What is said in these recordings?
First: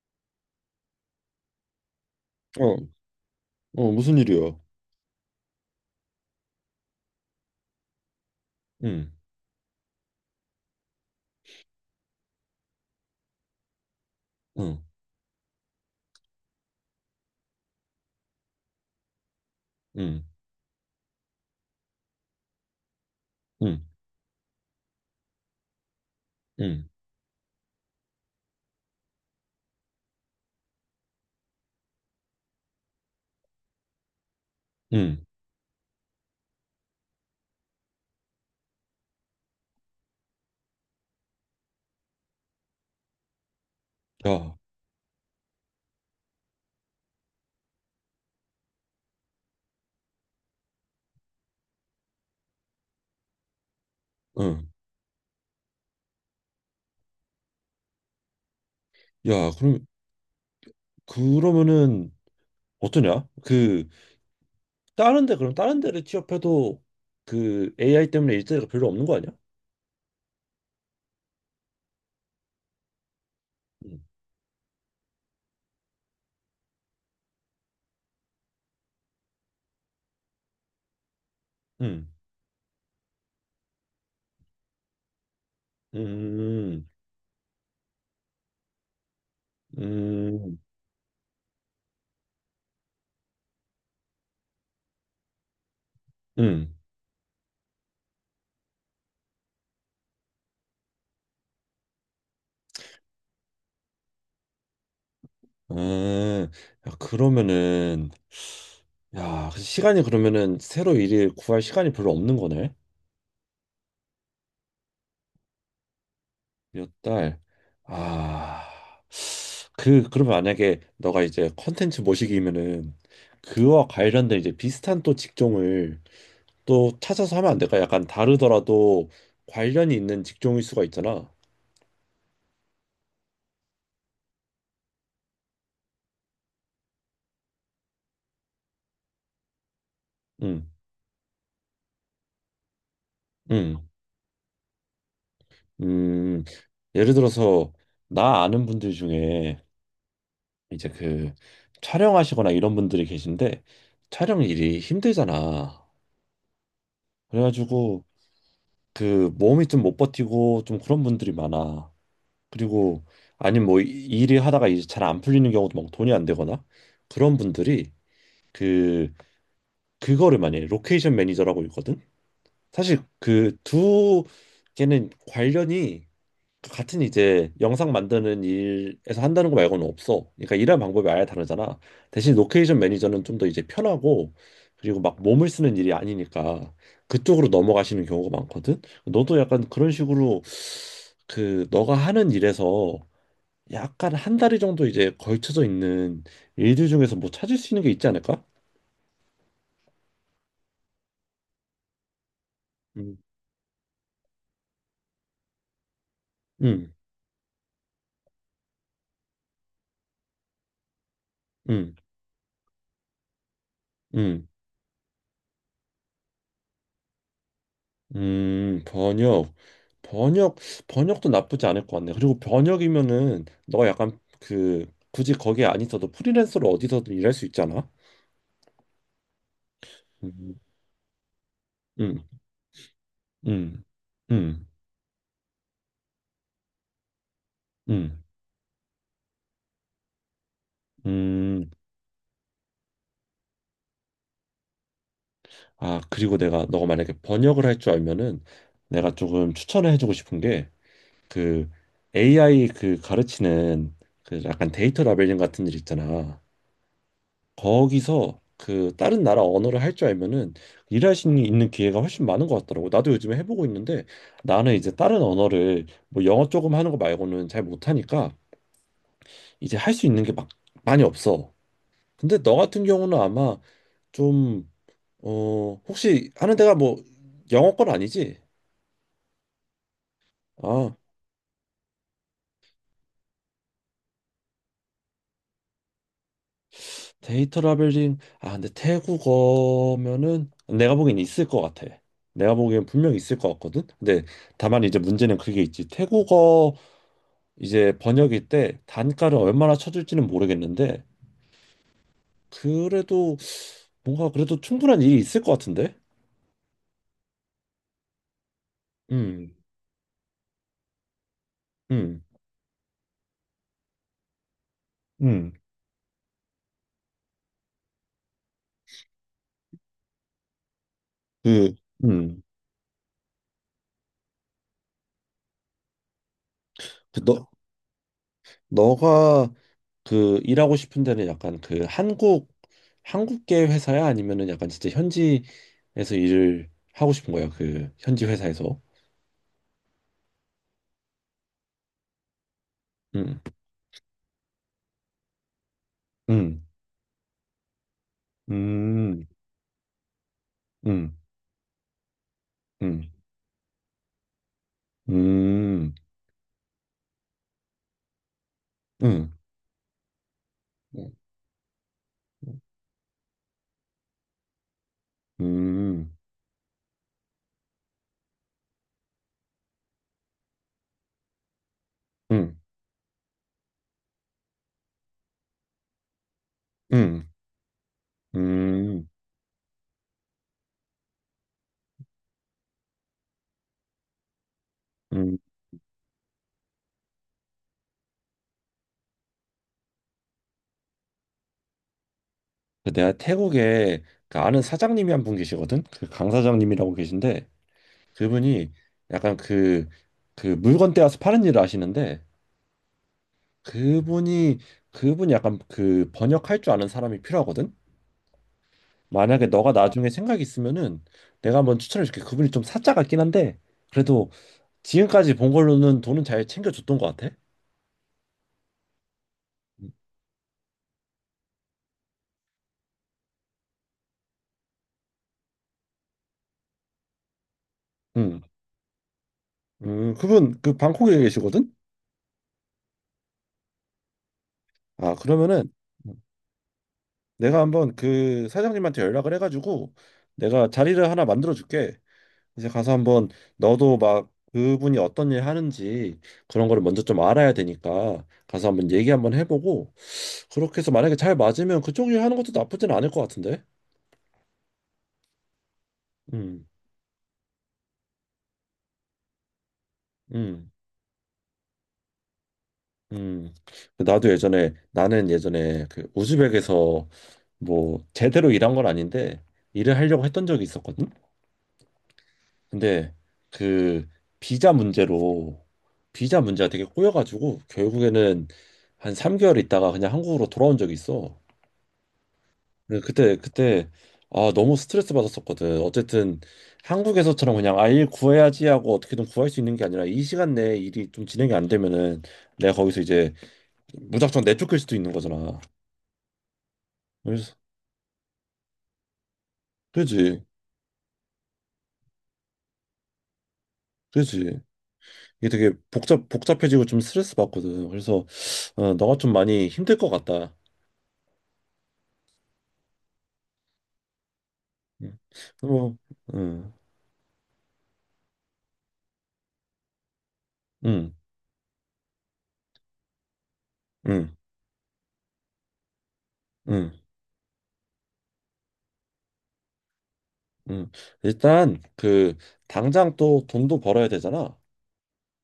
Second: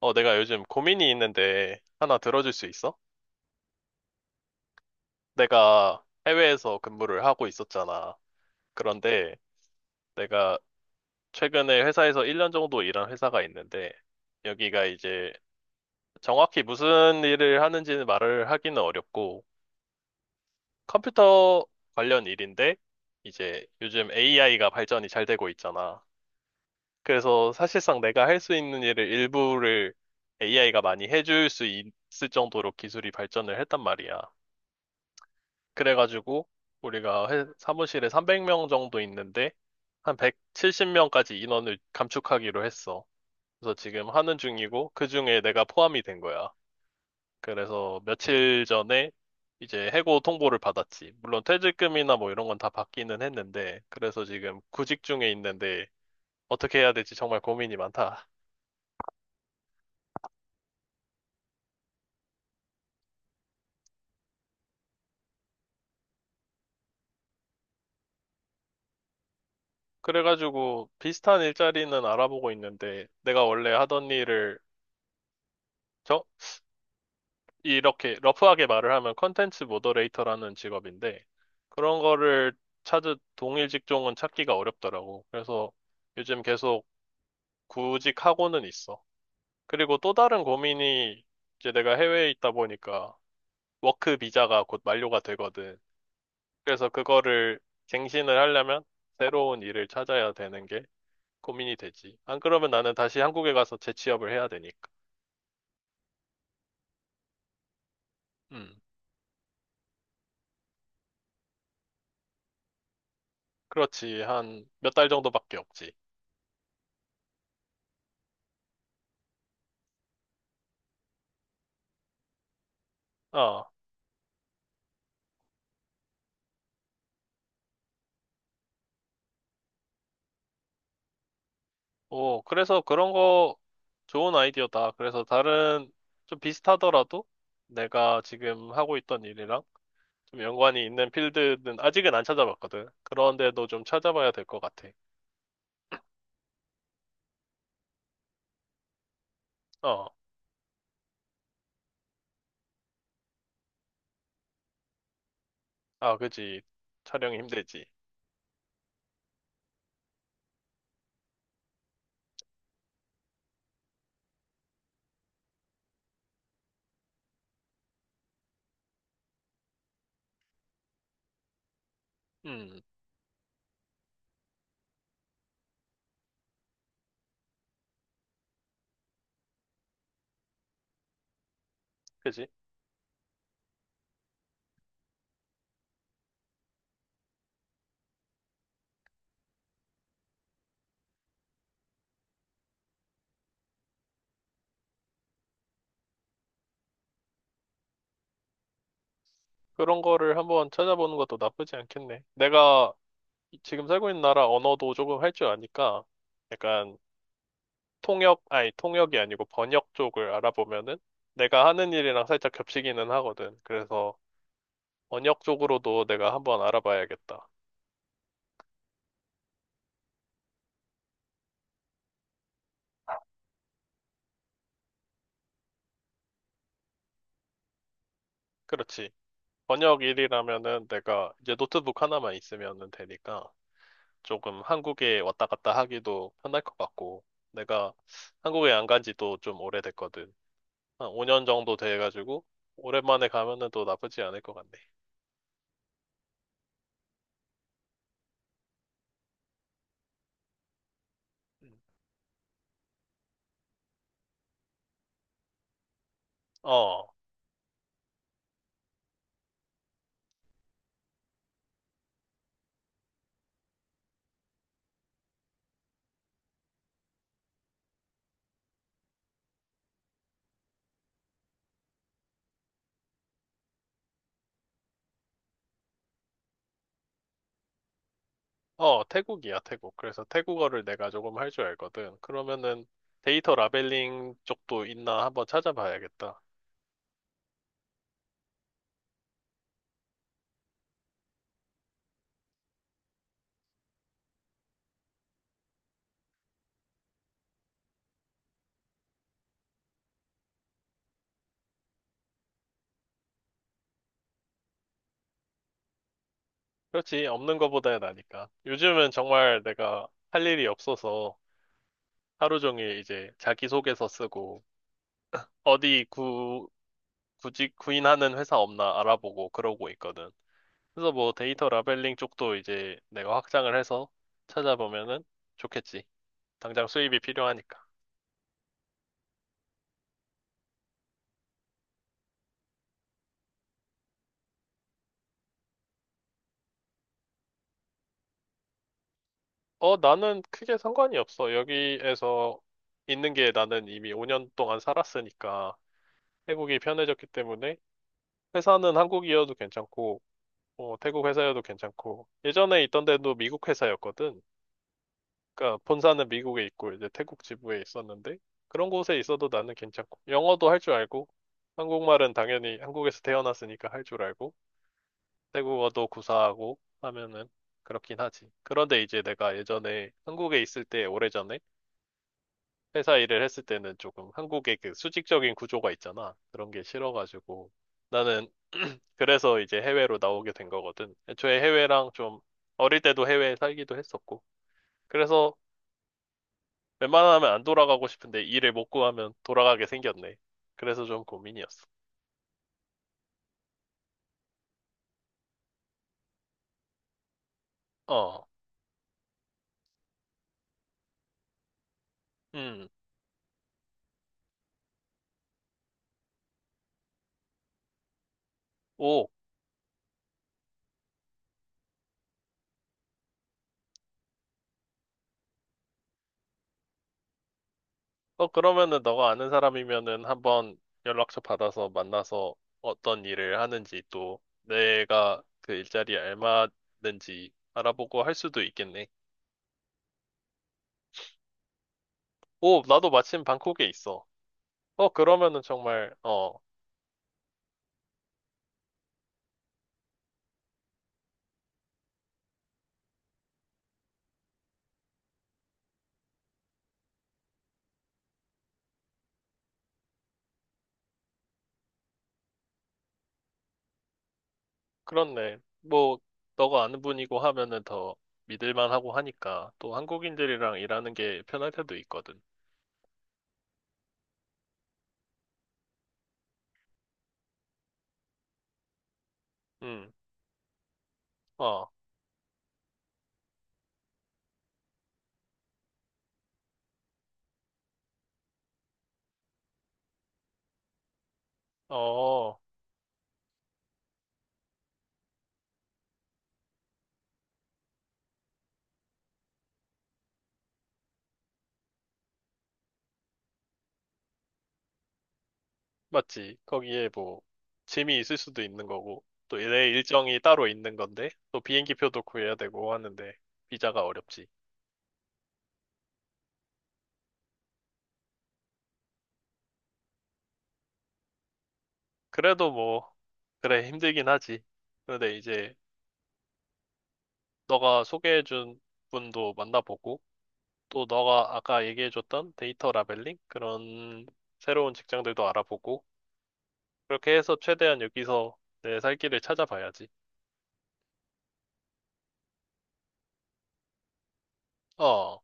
내가 요즘 고민이 있는데 하나 들어줄 수 어, 있어? 어, 무슨 일이야? 내가 해외에서 근무를 하고 있었잖아. 응, 그런데 내가 최근에 회사에서 1년 정도 일한 회사가 있는데 응, 여기가 이제 정확히 무슨 일을 하는지는 말을 하기는 어렵고 응, 컴퓨터 관련 일인데 이제 응, 요즘 AI가 발전이 잘 되고 있잖아. 응, 그래서 사실상 내가 할 수 있는 일을 일부를 AI가 많이 해줄 수 있을 정도로 기술이 발전을 했단 말이야. 응, 그래가지고 우리가 사무실에 300명 정도 있는데 한 170명까지 인원을 감축하기로 했어. 그래서 지금 하는 야, 중이고 그중에 내가 포함이 된 거야. 그래서 며칠 전에 이제 해고 통보를 받았지. 물론 퇴직금이나 뭐 이런 건 다 받기는 했는데 그래서 지금 응, 구직 중에 있는데 어떻게 해야 될지 정말 고민이 많다. 야, 그럼, 그러면은, 어떠냐? 그, 다른 데, 그럼 다른 데를 취업해도 그 AI 때문에 일자리가 별로 없는 거 아니야? 그래가지고 비슷한 일자리는 알아보고 있는데 내가 원래 응, 하던 일을 이렇게 러프하게 말을 하면 컨텐츠 모더레이터라는 직업인데 그런 응, 거를 찾은 동일 직종은 찾기가 어렵더라고. 그래서 요즘 계속 음, 구직하고는 있어. 그리고 또 다른 음, 고민이 이제 내가 해외에 있다 보니까 워크 비자가 곧 만료가 되거든. 음, 그래서 그거를 갱신을 하려면 새로운 일을 찾아야 되는 게 고민이 되지. 안 그러면 나는 다시 한국에 가서 재취업을 해야 되니까. 음, 야, 그러면은, 음, 야, 그 시간이 그러면은 새로 일을 구할 시간이 별로 없는 거네? 그렇지. 한 몇 달 정도밖에 없지. 몇 달. 아, 그, 그러면 만약에 너가 이제 컨텐츠 모시기면은 어. 그와 관련된 이제 비슷한 또 직종을 또 찾아서 하면 안 될까? 약간 다르더라도 관련이 있는 직종일 수가 있잖아. 오, 그래서 그런 거 좋은 아이디어다. 그래서 다른 좀 비슷하더라도 내가 지금 하고 있던 일이랑 좀 응, 연관이 있는 필드는 아직은 안 찾아봤거든. 그런데도 좀 응, 찾아봐야 될 것 같아. 음. 예를 들어서 나 아는 분들 중에 어, 이제 그 촬영하시거나 이런 분들이 계신데 촬영 일이 힘들잖아. 아, 그지. 촬영이 힘들지. 그래가지고 그 몸이 좀 못 버티고 좀 그런 분들이 많아. 그리고 아니면 뭐 일이 하다가 이제 잘 안 풀리는 경우도 막 돈이 안 되거나 그런 분들이 그 그거를 많이 해요. 로케이션 매니저라고 있거든. 음, 사실 그 두 개는 관련이 같은 이제 영상 만드는 일에서 한다는 거 말고는 없어. 그러니까 일하는 방법이 아예 다르잖아. 대신 그지. 로케이션 매니저는 좀 더 이제 편하고 그리고 막 몸을 쓰는 일이 아니니까 그쪽으로 넘어가시는 경우가 많거든. 너도 약간 그런 식으로 그 너가 하는 일에서 약간 한 다리 정도 이제 걸쳐져 있는 일들 중에서 뭐 찾을 수 있는 게 있지 않을까? 그런 거를 한번 찾아보는 것도 나쁘지 않겠네. 내가 음, 지금 살고 있는 나라 언어도 조금 할 줄 아니까 음, 약간 통역, 아니, 통역이 아니고 번역 쪽을 알아보면은 내가 하는 음, 일이랑 살짝 겹치기는 하거든. 그래서 음, 번역 쪽으로도 내가 한번 알아봐야겠다. 번역, 번역, 번역도 나쁘지 않을 것 같네. 그리고 번역이면은 너 약간 그 굳이 거기에 안 있어도 프리랜서로 어디서든 일할 수 있잖아. 그렇지. 번역 음, 일이라면은 내가 이제 노트북 음, 하나만 있으면은 되니까 음, 조금 음, 한국에 왔다 갔다 하기도 편할 것 같고 내가 음, 한국에 안 간 지도 좀 오래됐거든. 한 5년 음. 정도 돼가지고 오랜만에 가면은 또 나쁘지 않을 것 같네. 아, 그리고 내가 너가 만약에 번역을 할 줄 알면은 내가 조금 추천을 해주고 싶은 게 그 음. AI 그 가르치는 그 약간 데이터 라벨링 같은 일 있잖아. 어, 거기서 그 다른 나라 언어를 할 줄 알면은 일할 수 있는 기회가 훨씬 많은 것 같더라고. 나도 요즘에 해보고 있는데 나는 이제 다른 언어를 뭐 영어 조금 하는 거 말고는 잘 못하니까 이제 할 수 있는 게 막 많이 없어. 근데 너 같은 경우는 아마 좀, 어, 혹시 하는 데가 뭐 영어권 아니지? 어, 태국이야, 태국. 그래서 태국어를 아, 내가 조금 할 줄 알거든. 그러면은 데이터 라벨링 쪽도 있나 한번 찾아봐야겠다. 데이터 라벨링, 아 근데 태국어면은 내가 보기엔 있을 것 같아. 내가 보기엔 분명 있을 것 같거든. 근데 다만 이제 문제는 그게 있지. 태국어 이제 번역일 때 단가를 얼마나 쳐줄지는 모르겠는데 그래도 뭔가 그래도 충분한 일이 있을 것 같은데. 그렇지. 없는 것보다야 나니까. 요즘은 음, 정말 내가 할 일이 없어서 음, 하루 종일 이제 자기소개서 쓰고 음, 어디 구직, 구인하는 회사 없나 알아보고 그러고 있거든. 그래서 뭐 데이터 그, 라벨링 음, 쪽도 이제 내가 확장을 해서 찾아보면은 좋겠지. 당장 수입이 그 너, 필요하니까. 너가 그 일하고 싶은 데는 약간 그 한국 한국계 회사야 아니면은 약간 진짜 현지에서 일을 하고 싶은 거야 그 현지 회사에서? 어, 나는 크게 상관이 없어. 여기에서 있는 음, 게 나는 이미 5년 동안 살았으니까 태 음, 국이 편해졌기 때문에 회사는 음, 한국이어도 괜찮고 뭐 음, 태국 회사여도 괜찮고 예전에 있던 음, 데도 미국 회사였거든. 그러니까 음, 본사는 미국에 있고 이제 태국 지부에 있었는데 그런 음, 곳에 음, 있어도 나는 괜찮고 영어도 할 줄 알고 한국말은 당연히 한국에서 태어났으니까 할 줄 알고 태국어도 음, 구사하고 하면은 그렇긴 하지. 그런데 이제 내가 예전에 한국에 있을 때 오래전에 회사 일을 했을 때는 조금 한국의 그 수직적인 구조가 있잖아. 그런 게 음, 싫어가지고 나는 음, 그래서 이제 해외로 나오게 된 거거든. 애초에 해외랑 좀 어릴 때도 해외에 살기도 했었고. 음. 그래서 웬만하면 안 돌아가고 싶은데 일을 못 구하면 돌아가게 생겼네. 그래서 좀 고민이었어. 내가 태국에 그 아는 사장님이 한 분 계시거든. 그 강 사장님이라고 계신데 어, 그분이 약간 그 그 물건 떼어서 파는 일을 하시는데 음. 그분이 그분이 약간 그 번역할 줄 아는 사람이 필요하거든. 오, 만약에 너가 나중에 생각 이 있으면은 내가 한번 추천해 줄게. 그분이 좀 사짜 같긴 한데 그래도 지금까지 본 걸로는 돈은 잘 챙겨줬던 것 같아. 어, 그러면은 너가 아는 음, 사람이면은 한번 연락처 받아서 만나서 어떤 일을 하는지 또 내가 그 일자리에 알맞는지 알아보고 할 음, 수도 있겠네. 그분 그 방콕에 계시거든. 오, 나도 마침 방콕에 있어. 어, 아 그러면은 그러면은 정말, 내가 한번 그 사장님한테 연락을 해가지고 내가 자리를 하나 만들어 줄게. 이제 가서 한번 너도 막 그분이 어떤 일 하는지 그런 거를 먼저 좀 알아야 되니까 가서 한번 얘기 한번 해보고. 그렇게 해서 만약에 잘 맞으면 그쪽 일 하는 것도 나쁘진 않을 것 같은데. 그렇네. 뭐, 음, 너가 아는 분이고 하면은 더 믿을만 하고 하니까 또 음, 한국인들이랑 일하는 게 편할 때도 있거든. 음. 나도 예전에 나는 예전에 그 우즈벡에서 뭐 제대로 일한 건 아닌데 일을 음, 하려고 했던 적이 있었거든. 어, 근데 그 비자 문제로 비자 문제가 되게 꼬여가지고 결국에는 한 3개월 있다가 그냥 한국으로 돌아온 적이 있어. 어. 그때 아 너무 스트레스 받았었거든. 어쨌든 한국에서처럼 그냥 아 일 구해야지 하고 어떻게든 구할 수 있는 게 아니라 이 시간 내에 일이 좀 진행이 안 되면은 내가 거기서 이제 무작정 내쫓길 수도 있는 거잖아. 맞지? 거기에 뭐 그래서 짐이 있을 수도 있는 거고 또 내 일정이 그지 따로 있는 건데 또 비행기 표도 구해야 되고 하는데 비자가 어렵지. 그지 이게 되게 복잡 복잡해지고 좀 스트레스 받거든. 그래서 어, 너가 좀 많이 힘들 것 같다. 그래도 뭐 그래 힘들긴 하지. 음, 그런데 이제 뭐, 음, 너가 소개해준 분도 만나보고 또 음, 너가 아까 얘기해줬던 데이터 라벨링 그런 음, 새로운 직장들도 알아보고 음, 그렇게 해서 최대한 여기서 내 살 길을 찾아봐야지. 음. 일단 그 당장 또 돈도 벌어야 되잖아. 어,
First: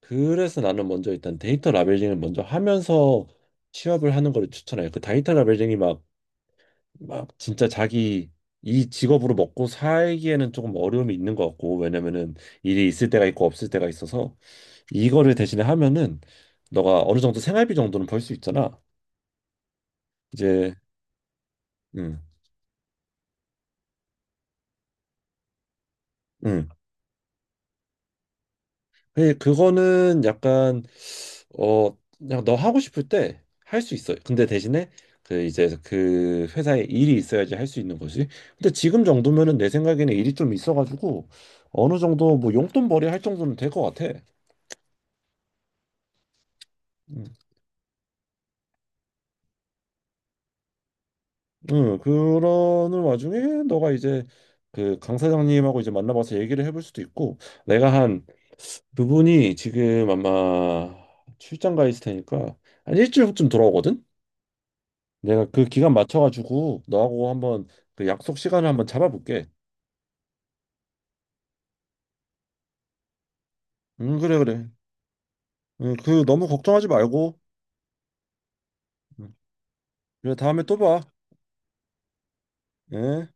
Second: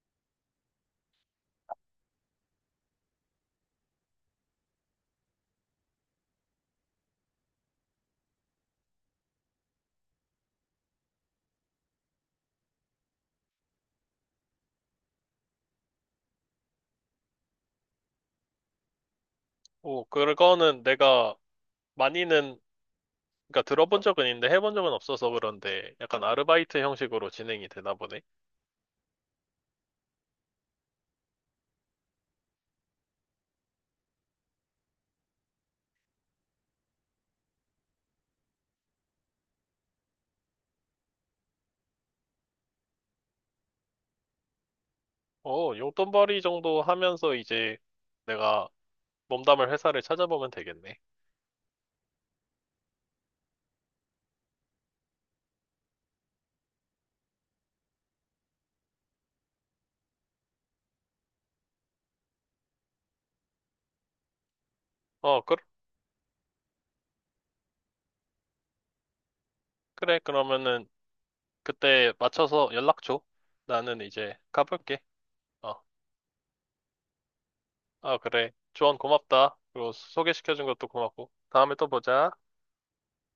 그래서 나는 먼저 일단 데이터 라벨링을 먼저 하면서 취업을 하는 거를 추천해요. 그 데이터 라벨링이 막, 막 진짜 자기 이 직업으로 먹고 살기에는 조금 어려움이 있는 것 같고, 왜냐면은 일이 있을 때가 있고 없을 때가 있어서 이거를 대신에 하면은 너가 어느 정도 생활비 정도는 벌 수 있잖아. 오, 이제, 그거는 내가 음 많이는 그러니까 들어본 적은 있는데 해본 적은 없어서 그런데 약간 음. 아르바이트 형식으로 진행이 되나 보네. 예, 그거는 약간 어 그냥 너 하고 싶을 때 할 수 있어요. 근데 대신에 그 이제 그 회사에 일이 있어야지 할 수 있는 거지. 근데 지금 정도면은 내 생각에는 일이 좀 있어가지고 어느 정도 뭐 용돈벌이 할 정도는 될 것 같아. 어, 용돈벌이 정도 음, 하면서 이제 내가 몸담을 회사를 찾아보면 되겠네. 그러는 와중에 너가 이제 그 강 사장님하고 이제 만나봐서 얘기를 해볼 수도 있고 내가 한 그분이 지금 아마 출장 가 있을 테니까 한 일주일 후쯤 돌아오거든. 어, 내가 그, 그 기간 맞춰가지고 너하고 한번 그 약속 시간을 한번 잡아볼게. 그래. 그러면은 그때 맞춰서 연락 줘. 나는 응, 이제 그래, 그래. 가볼게. 어, 응, 그 너무 걱정하지 말고. 아, 그래. 조언 응. 고맙다. 그리고 그래, 다음에 소개시켜준 또 것도 봐. 고맙고. 다음에 또 보자. 예.